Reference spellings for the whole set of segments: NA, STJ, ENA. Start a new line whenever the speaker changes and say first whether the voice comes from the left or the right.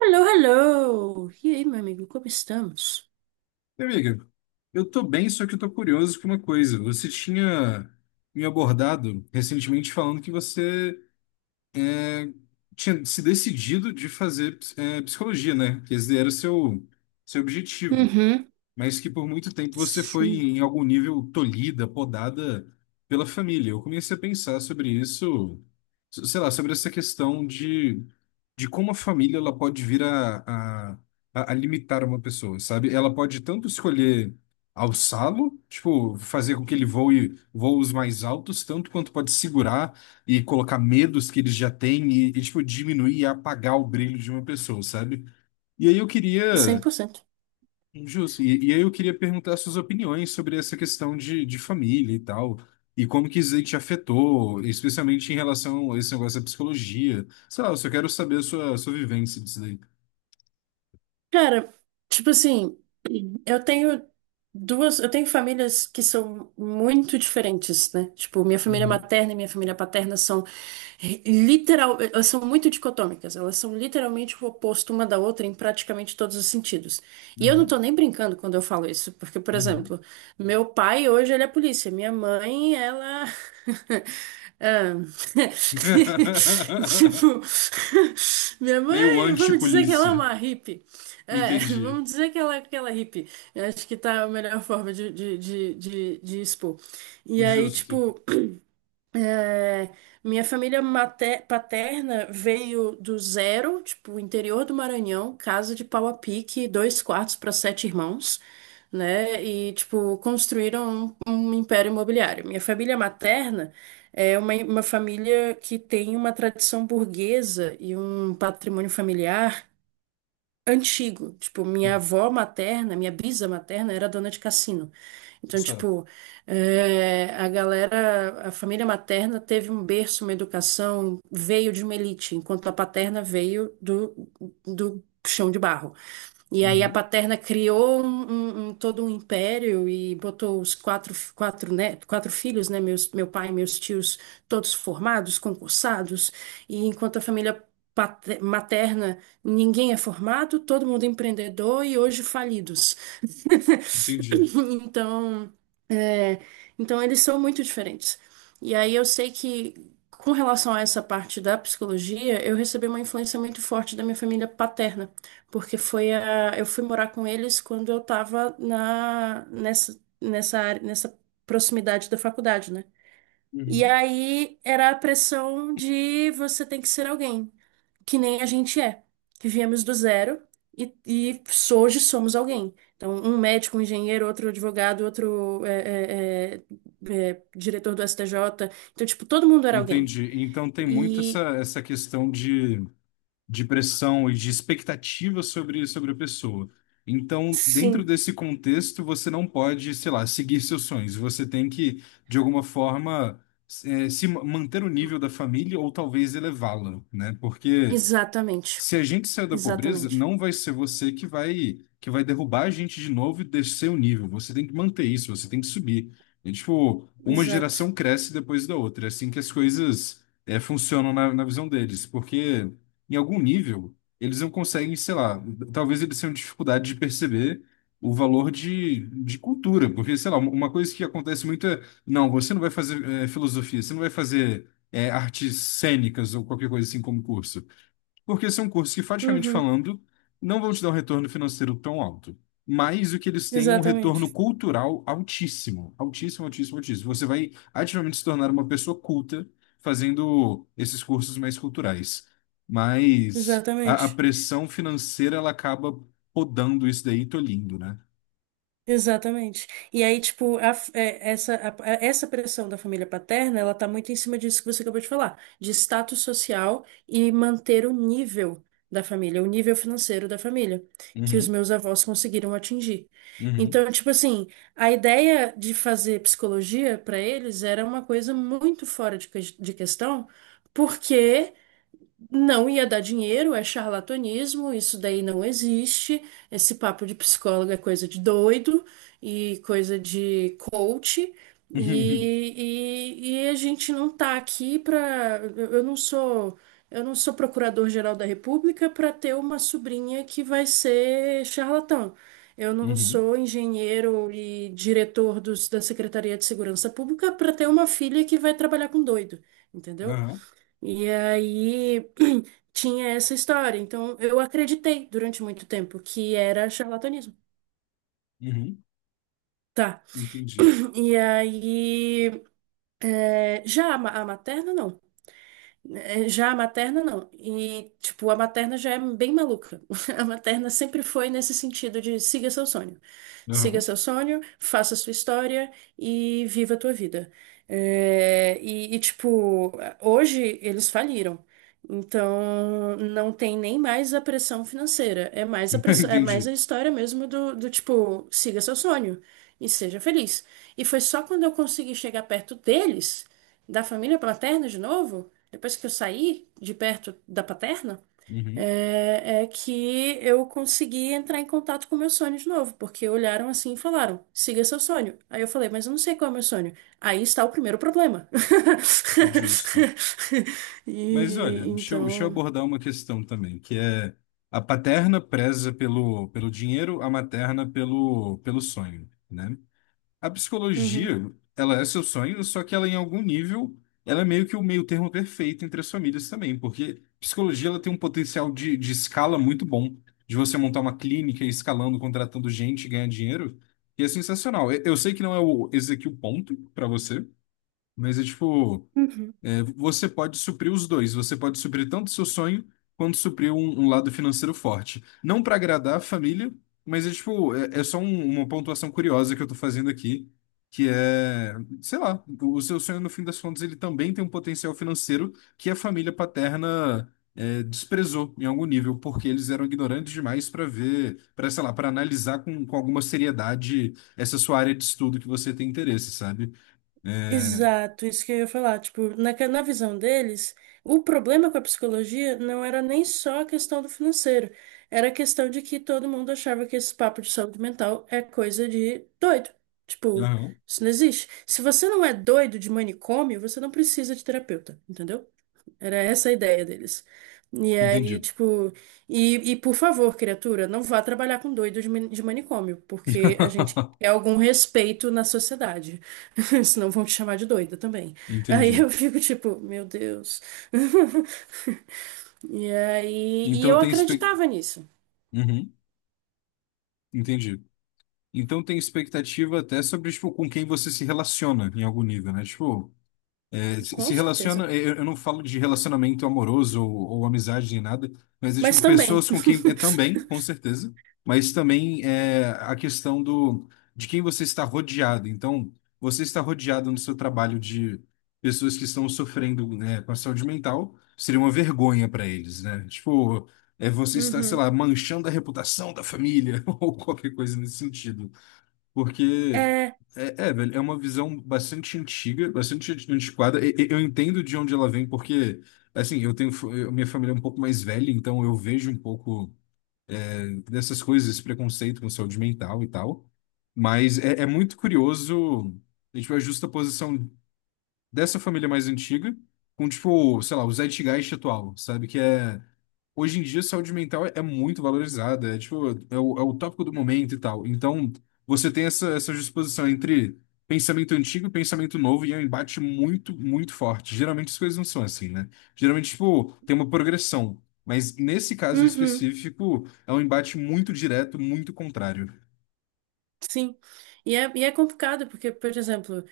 right: Hello, hello! E aí, meu amigo, como estamos?
left: Minha Amiga, eu tô bem, só que eu tô curioso com uma coisa. Você tinha me abordado recentemente falando que você é, tinha se decidido de fazer psicologia, né? Que esse era o seu objetivo,
right: Uhum,
left: mas que por muito tempo você foi,
right: sim.
left: em algum nível, tolhida, podada pela família. Eu comecei a pensar sobre isso, sei lá, sobre essa questão de como a família ela pode vir a, a limitar uma pessoa, sabe? Ela pode tanto escolher alçá-lo, tipo, fazer com que ele voe voos mais altos, tanto quanto pode segurar e colocar medos que ele já tem e tipo, diminuir e apagar o brilho de uma pessoa, sabe? E aí eu
right: cem
left: queria.
right: por cento.
left: Justo. E aí eu queria perguntar suas opiniões sobre essa questão de família e tal, e como que isso aí te afetou, especialmente em relação a esse negócio da psicologia. Sei lá, eu só quero saber a sua vivência disso daí.
right: Cara, tipo assim, Eu tenho eu tenho famílias que são muito diferentes, né? Tipo, minha família
left: Uhum,
right: materna e minha família paterna elas são muito dicotômicas, elas são literalmente o oposto uma da outra em praticamente todos os sentidos. E eu não
left: uhum,
right: tô nem brincando quando eu falo isso, porque, por
left: uhum.
right: exemplo, meu pai hoje ele é polícia, minha mãe, ela Ah, Tipo, minha
left: Meio
right: mãe, vamos dizer que ela é
left: anti-polícia.
right: uma hippie. É,
left: Entendi.
right: vamos dizer que ela é aquela hippie. Eu acho que tá a melhor forma de expor. E aí,
left: Justo.
right: tipo, é, minha família paterna veio do zero, tipo, interior do Maranhão, casa de pau a pique, dois quartos para sete irmãos, né? E, tipo, construíram um império imobiliário. Minha família materna é uma família que tem uma tradição burguesa e um patrimônio familiar antigo. Tipo, minha avó materna, minha bisa materna era dona de cassino. Então,
left: Sabe.
right: tipo, a família materna teve um berço, uma educação, veio de uma elite, enquanto a paterna veio do chão de barro. E aí a
left: Uhum.
right: Paterna criou todo um império e botou os quatro filhos, né, meu pai e meus tios, todos formados, concursados, e enquanto a família materna, ninguém é formado, todo mundo é empreendedor e hoje falidos.
left: Entendi.
right: Então, é, então eles são muito diferentes. E aí eu sei que com relação a essa parte da psicologia, eu recebi uma influência muito forte da minha família paterna, porque eu fui morar com eles quando eu estava na nessa nessa área, nessa proximidade da faculdade, né? E
left: Uhum.
right: aí era a pressão de você tem que ser alguém, que nem a gente é, que viemos do zero e hoje somos alguém. Então, um médico, um engenheiro, outro advogado, outro é diretor do STJ. Então, tipo, todo mundo era alguém.
left: Entendi. Então tem muito essa,
right: E
left: essa questão de pressão e de expectativa sobre, sobre a pessoa. Então, dentro
right: sim,
left: desse contexto, você não pode, sei lá, seguir seus sonhos. Você tem que, de alguma forma, se manter o nível da família ou talvez elevá-lo, né? Porque
right: exatamente,
left: se a gente sair da pobreza,
right: exatamente,
left: não vai ser você que vai derrubar a gente de novo e descer o nível. Você tem que manter isso, você tem que subir. É tipo, uma
right: exato.
left: geração cresce depois da outra. É assim que as coisas funcionam na visão deles. Porque em algum nível, eles não conseguem, sei lá, talvez eles tenham dificuldade de perceber o valor de cultura. Porque, sei lá, uma coisa que acontece muito é, não, você não vai fazer filosofia, você não vai fazer artes cênicas ou qualquer coisa assim como curso porque são cursos que, praticamente
right: Uhum,
left: falando, não vão te dar um retorno financeiro tão alto, mas o que eles têm é um retorno
right: exatamente,
left: cultural altíssimo, altíssimo, altíssimo, altíssimo. Você vai ativamente se tornar uma pessoa culta fazendo esses cursos mais culturais, mas a
right: exatamente.
left: pressão financeira ela acaba podando isso daí, e tolhindo, né?
right: Exatamente. E aí, tipo, a f- é, essa, a- essa pressão da família paterna, ela tá muito em cima disso que você acabou de falar, de status social e manter o nível da família, o nível financeiro da família, que os
left: Uhum,
right: meus avós conseguiram atingir.
left: uhum,
right: Então, tipo assim, a ideia de fazer psicologia para eles era uma coisa muito fora de questão, porque não ia dar dinheiro, é charlatanismo, isso daí não existe. Esse papo de psicólogo é coisa de doido e coisa de coach.
left: uhum,
right: E, e a gente não tá aqui para. Eu não sou procurador-geral da República para ter uma sobrinha que vai ser charlatão. Eu não
left: uhum,
right: sou engenheiro e diretor da Secretaria de Segurança Pública para ter uma filha que vai trabalhar com doido, entendeu?
left: aham,
right: E aí tinha essa história. Então, eu acreditei durante muito tempo que era charlatanismo.
left: uhum,
right: Tá.
left: entendi.
right: E aí, já a materna, não. É, já a materna, não. E, tipo, a materna já é bem maluca. A materna sempre foi nesse sentido de siga seu sonho. Siga
left: Aham,
right: seu sonho, faça sua história e viva a tua vida. É, e, e, tipo, Hoje eles faliram. Então, não tem nem mais a pressão financeira. É mais a pressão, é mais a
left: entendi.
right: história mesmo do tipo, siga seu sonho e seja feliz. E foi só quando eu consegui chegar perto deles, da família paterna de novo depois que eu saí de perto da paterna,
left: Uhum,
right: é que eu consegui entrar em contato com o meu sonho de novo, porque olharam assim e falaram: siga seu sonho. Aí eu falei: mas eu não sei qual é o meu sonho. Aí está o primeiro problema.
left: justo. Mas
right: E
left: olha, deixa eu
right: então.
left: abordar uma questão também, que é a paterna preza pelo, pelo dinheiro, a materna pelo, pelo sonho, né? A
right: Uhum,
left: psicologia, ela é seu sonho, só que ela em algum nível, ela é meio que o meio termo perfeito entre as famílias também, porque psicologia ela tem um potencial de escala muito bom, de você montar uma clínica e escalando, contratando gente, ganhar dinheiro, e é sensacional. Eu sei que não é o, esse aqui o ponto para você, mas é tipo
right: uhum.
left: você pode suprir os dois. Você pode suprir tanto o seu sonho quanto suprir um, um lado financeiro forte. Não para agradar a família, mas é tipo, é, é só uma pontuação curiosa que eu tô fazendo aqui, que é, sei lá, o seu sonho no fim das contas ele também tem um potencial financeiro que a família paterna desprezou em algum nível, porque eles eram ignorantes demais para ver, para sei lá, para analisar com alguma seriedade essa sua área de estudo que você tem interesse, sabe? É...
right: Exato, isso que eu ia falar. Tipo, na visão deles, o problema com a psicologia não era nem só a questão do financeiro, era a questão de que todo mundo achava que esse papo de saúde mental é coisa de doido. Tipo,
left: aham.
right: isso não existe. Se você não é doido de manicômio, você não precisa de terapeuta, entendeu? Era essa a ideia deles. E aí,
left: Entendi.
right: tipo, e por favor, criatura, não vá trabalhar com doidos de manicômio, porque a gente quer algum respeito na sociedade. Senão vão te chamar de doida também. Aí
left: Entendi.
right: eu fico tipo, meu Deus. E aí, e
left: Então
right: eu
left: tem expec...
right: acreditava nisso,
left: Uhum, entendi. Então tem expectativa até sobre, tipo, com quem você se relaciona em algum nível, né? Tipo, é,
right: com
left: se relaciona,
right: certeza.
left: eu não falo de relacionamento amoroso ou amizade nem nada, mas é
right: Mas
left: tipo
right: também.
left: pessoas com quem é também, com certeza, mas também é a questão do de quem você está rodeado. Então, você está rodeado no seu trabalho de pessoas que estão sofrendo, né, com a saúde mental, seria uma vergonha para eles, né? Tipo, é você está, sei
right: Uhum.
left: lá, manchando a reputação da família ou qualquer coisa nesse sentido. Porque
right: É,
left: é, é, velho, é uma visão bastante antiga, bastante antiquada. Eu entendo de onde ela vem, porque, assim, eu tenho minha família é um pouco mais velha, então eu vejo um pouco dessas coisas, esse preconceito com saúde mental e tal. Mas é, é muito curioso, a gente vê a justa dessa família mais antiga, com, tipo, sei lá, o Zeitgeist atual, sabe? Que é. Hoje em dia, saúde mental é muito valorizada, é, tipo, é o tópico do momento e tal. Então, você tem essa disposição entre pensamento antigo e pensamento novo, e é um embate muito, muito forte. Geralmente as coisas não são assim, né? Geralmente, tipo, tem uma progressão. Mas nesse caso em
right: uhum,
left: específico, é um embate muito direto, muito contrário.
right: sim. E é complicado, porque, por exemplo.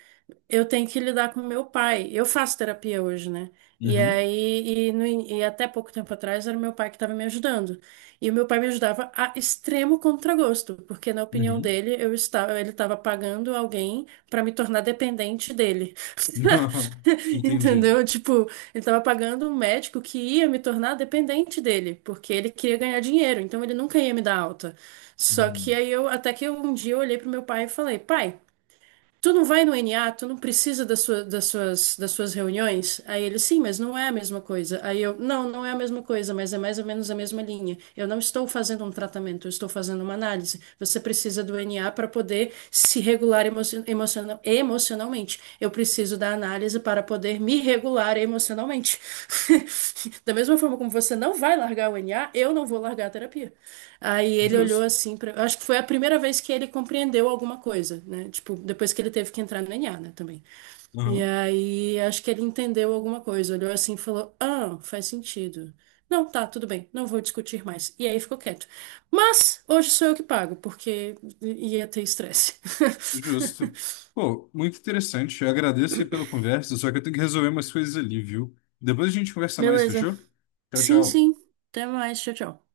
right: Eu tenho que lidar com meu pai. Eu faço terapia hoje, né? E
left: Uhum,
right: aí, e, no in- e até pouco tempo atrás, era meu pai que estava me ajudando. E o meu pai me ajudava a extremo contragosto, porque na opinião
left: uhum.
right: dele, ele estava pagando alguém para me tornar dependente dele.
left: Não, entendi.
right: Entendeu? Tipo, ele estava pagando um médico que ia me tornar dependente dele, porque ele queria ganhar dinheiro, então ele nunca ia me dar alta. Só que
left: Uhum.
right: aí eu, até que um dia eu olhei pro meu pai e falei, pai. Tu não vai no NA, tu não precisa das suas reuniões? Aí ele, sim, mas não é a mesma coisa. Aí eu, não, não é a mesma coisa, mas é mais ou menos a mesma linha. Eu não estou fazendo um tratamento, eu estou fazendo uma análise. Você precisa do NA para poder se regular emocionalmente. Eu preciso da análise para poder me regular emocionalmente. Da mesma forma como você não vai largar o NA, eu não vou largar a terapia. Aí ele olhou
left: Justo.
right: assim pra, eu acho que foi a primeira vez que ele compreendeu alguma coisa, né? Tipo, depois que ele teve que entrar no ENA, né, também. E
left: Aham.
right: aí acho que ele entendeu alguma coisa, olhou assim e falou: "Ah, faz sentido. Não, tá, tudo bem, não vou discutir mais". E aí ficou quieto. Mas hoje sou eu que pago, porque ia ter estresse.
left: Justo. Pô, muito interessante. Eu agradeço aí pela conversa, só que eu tenho que resolver umas coisas ali, viu? Depois a gente conversa mais,
right: Beleza.
left: fechou? Tchau,
right: Sim, sim.
left: tchau.
right: Até mais. Tchau, tchau.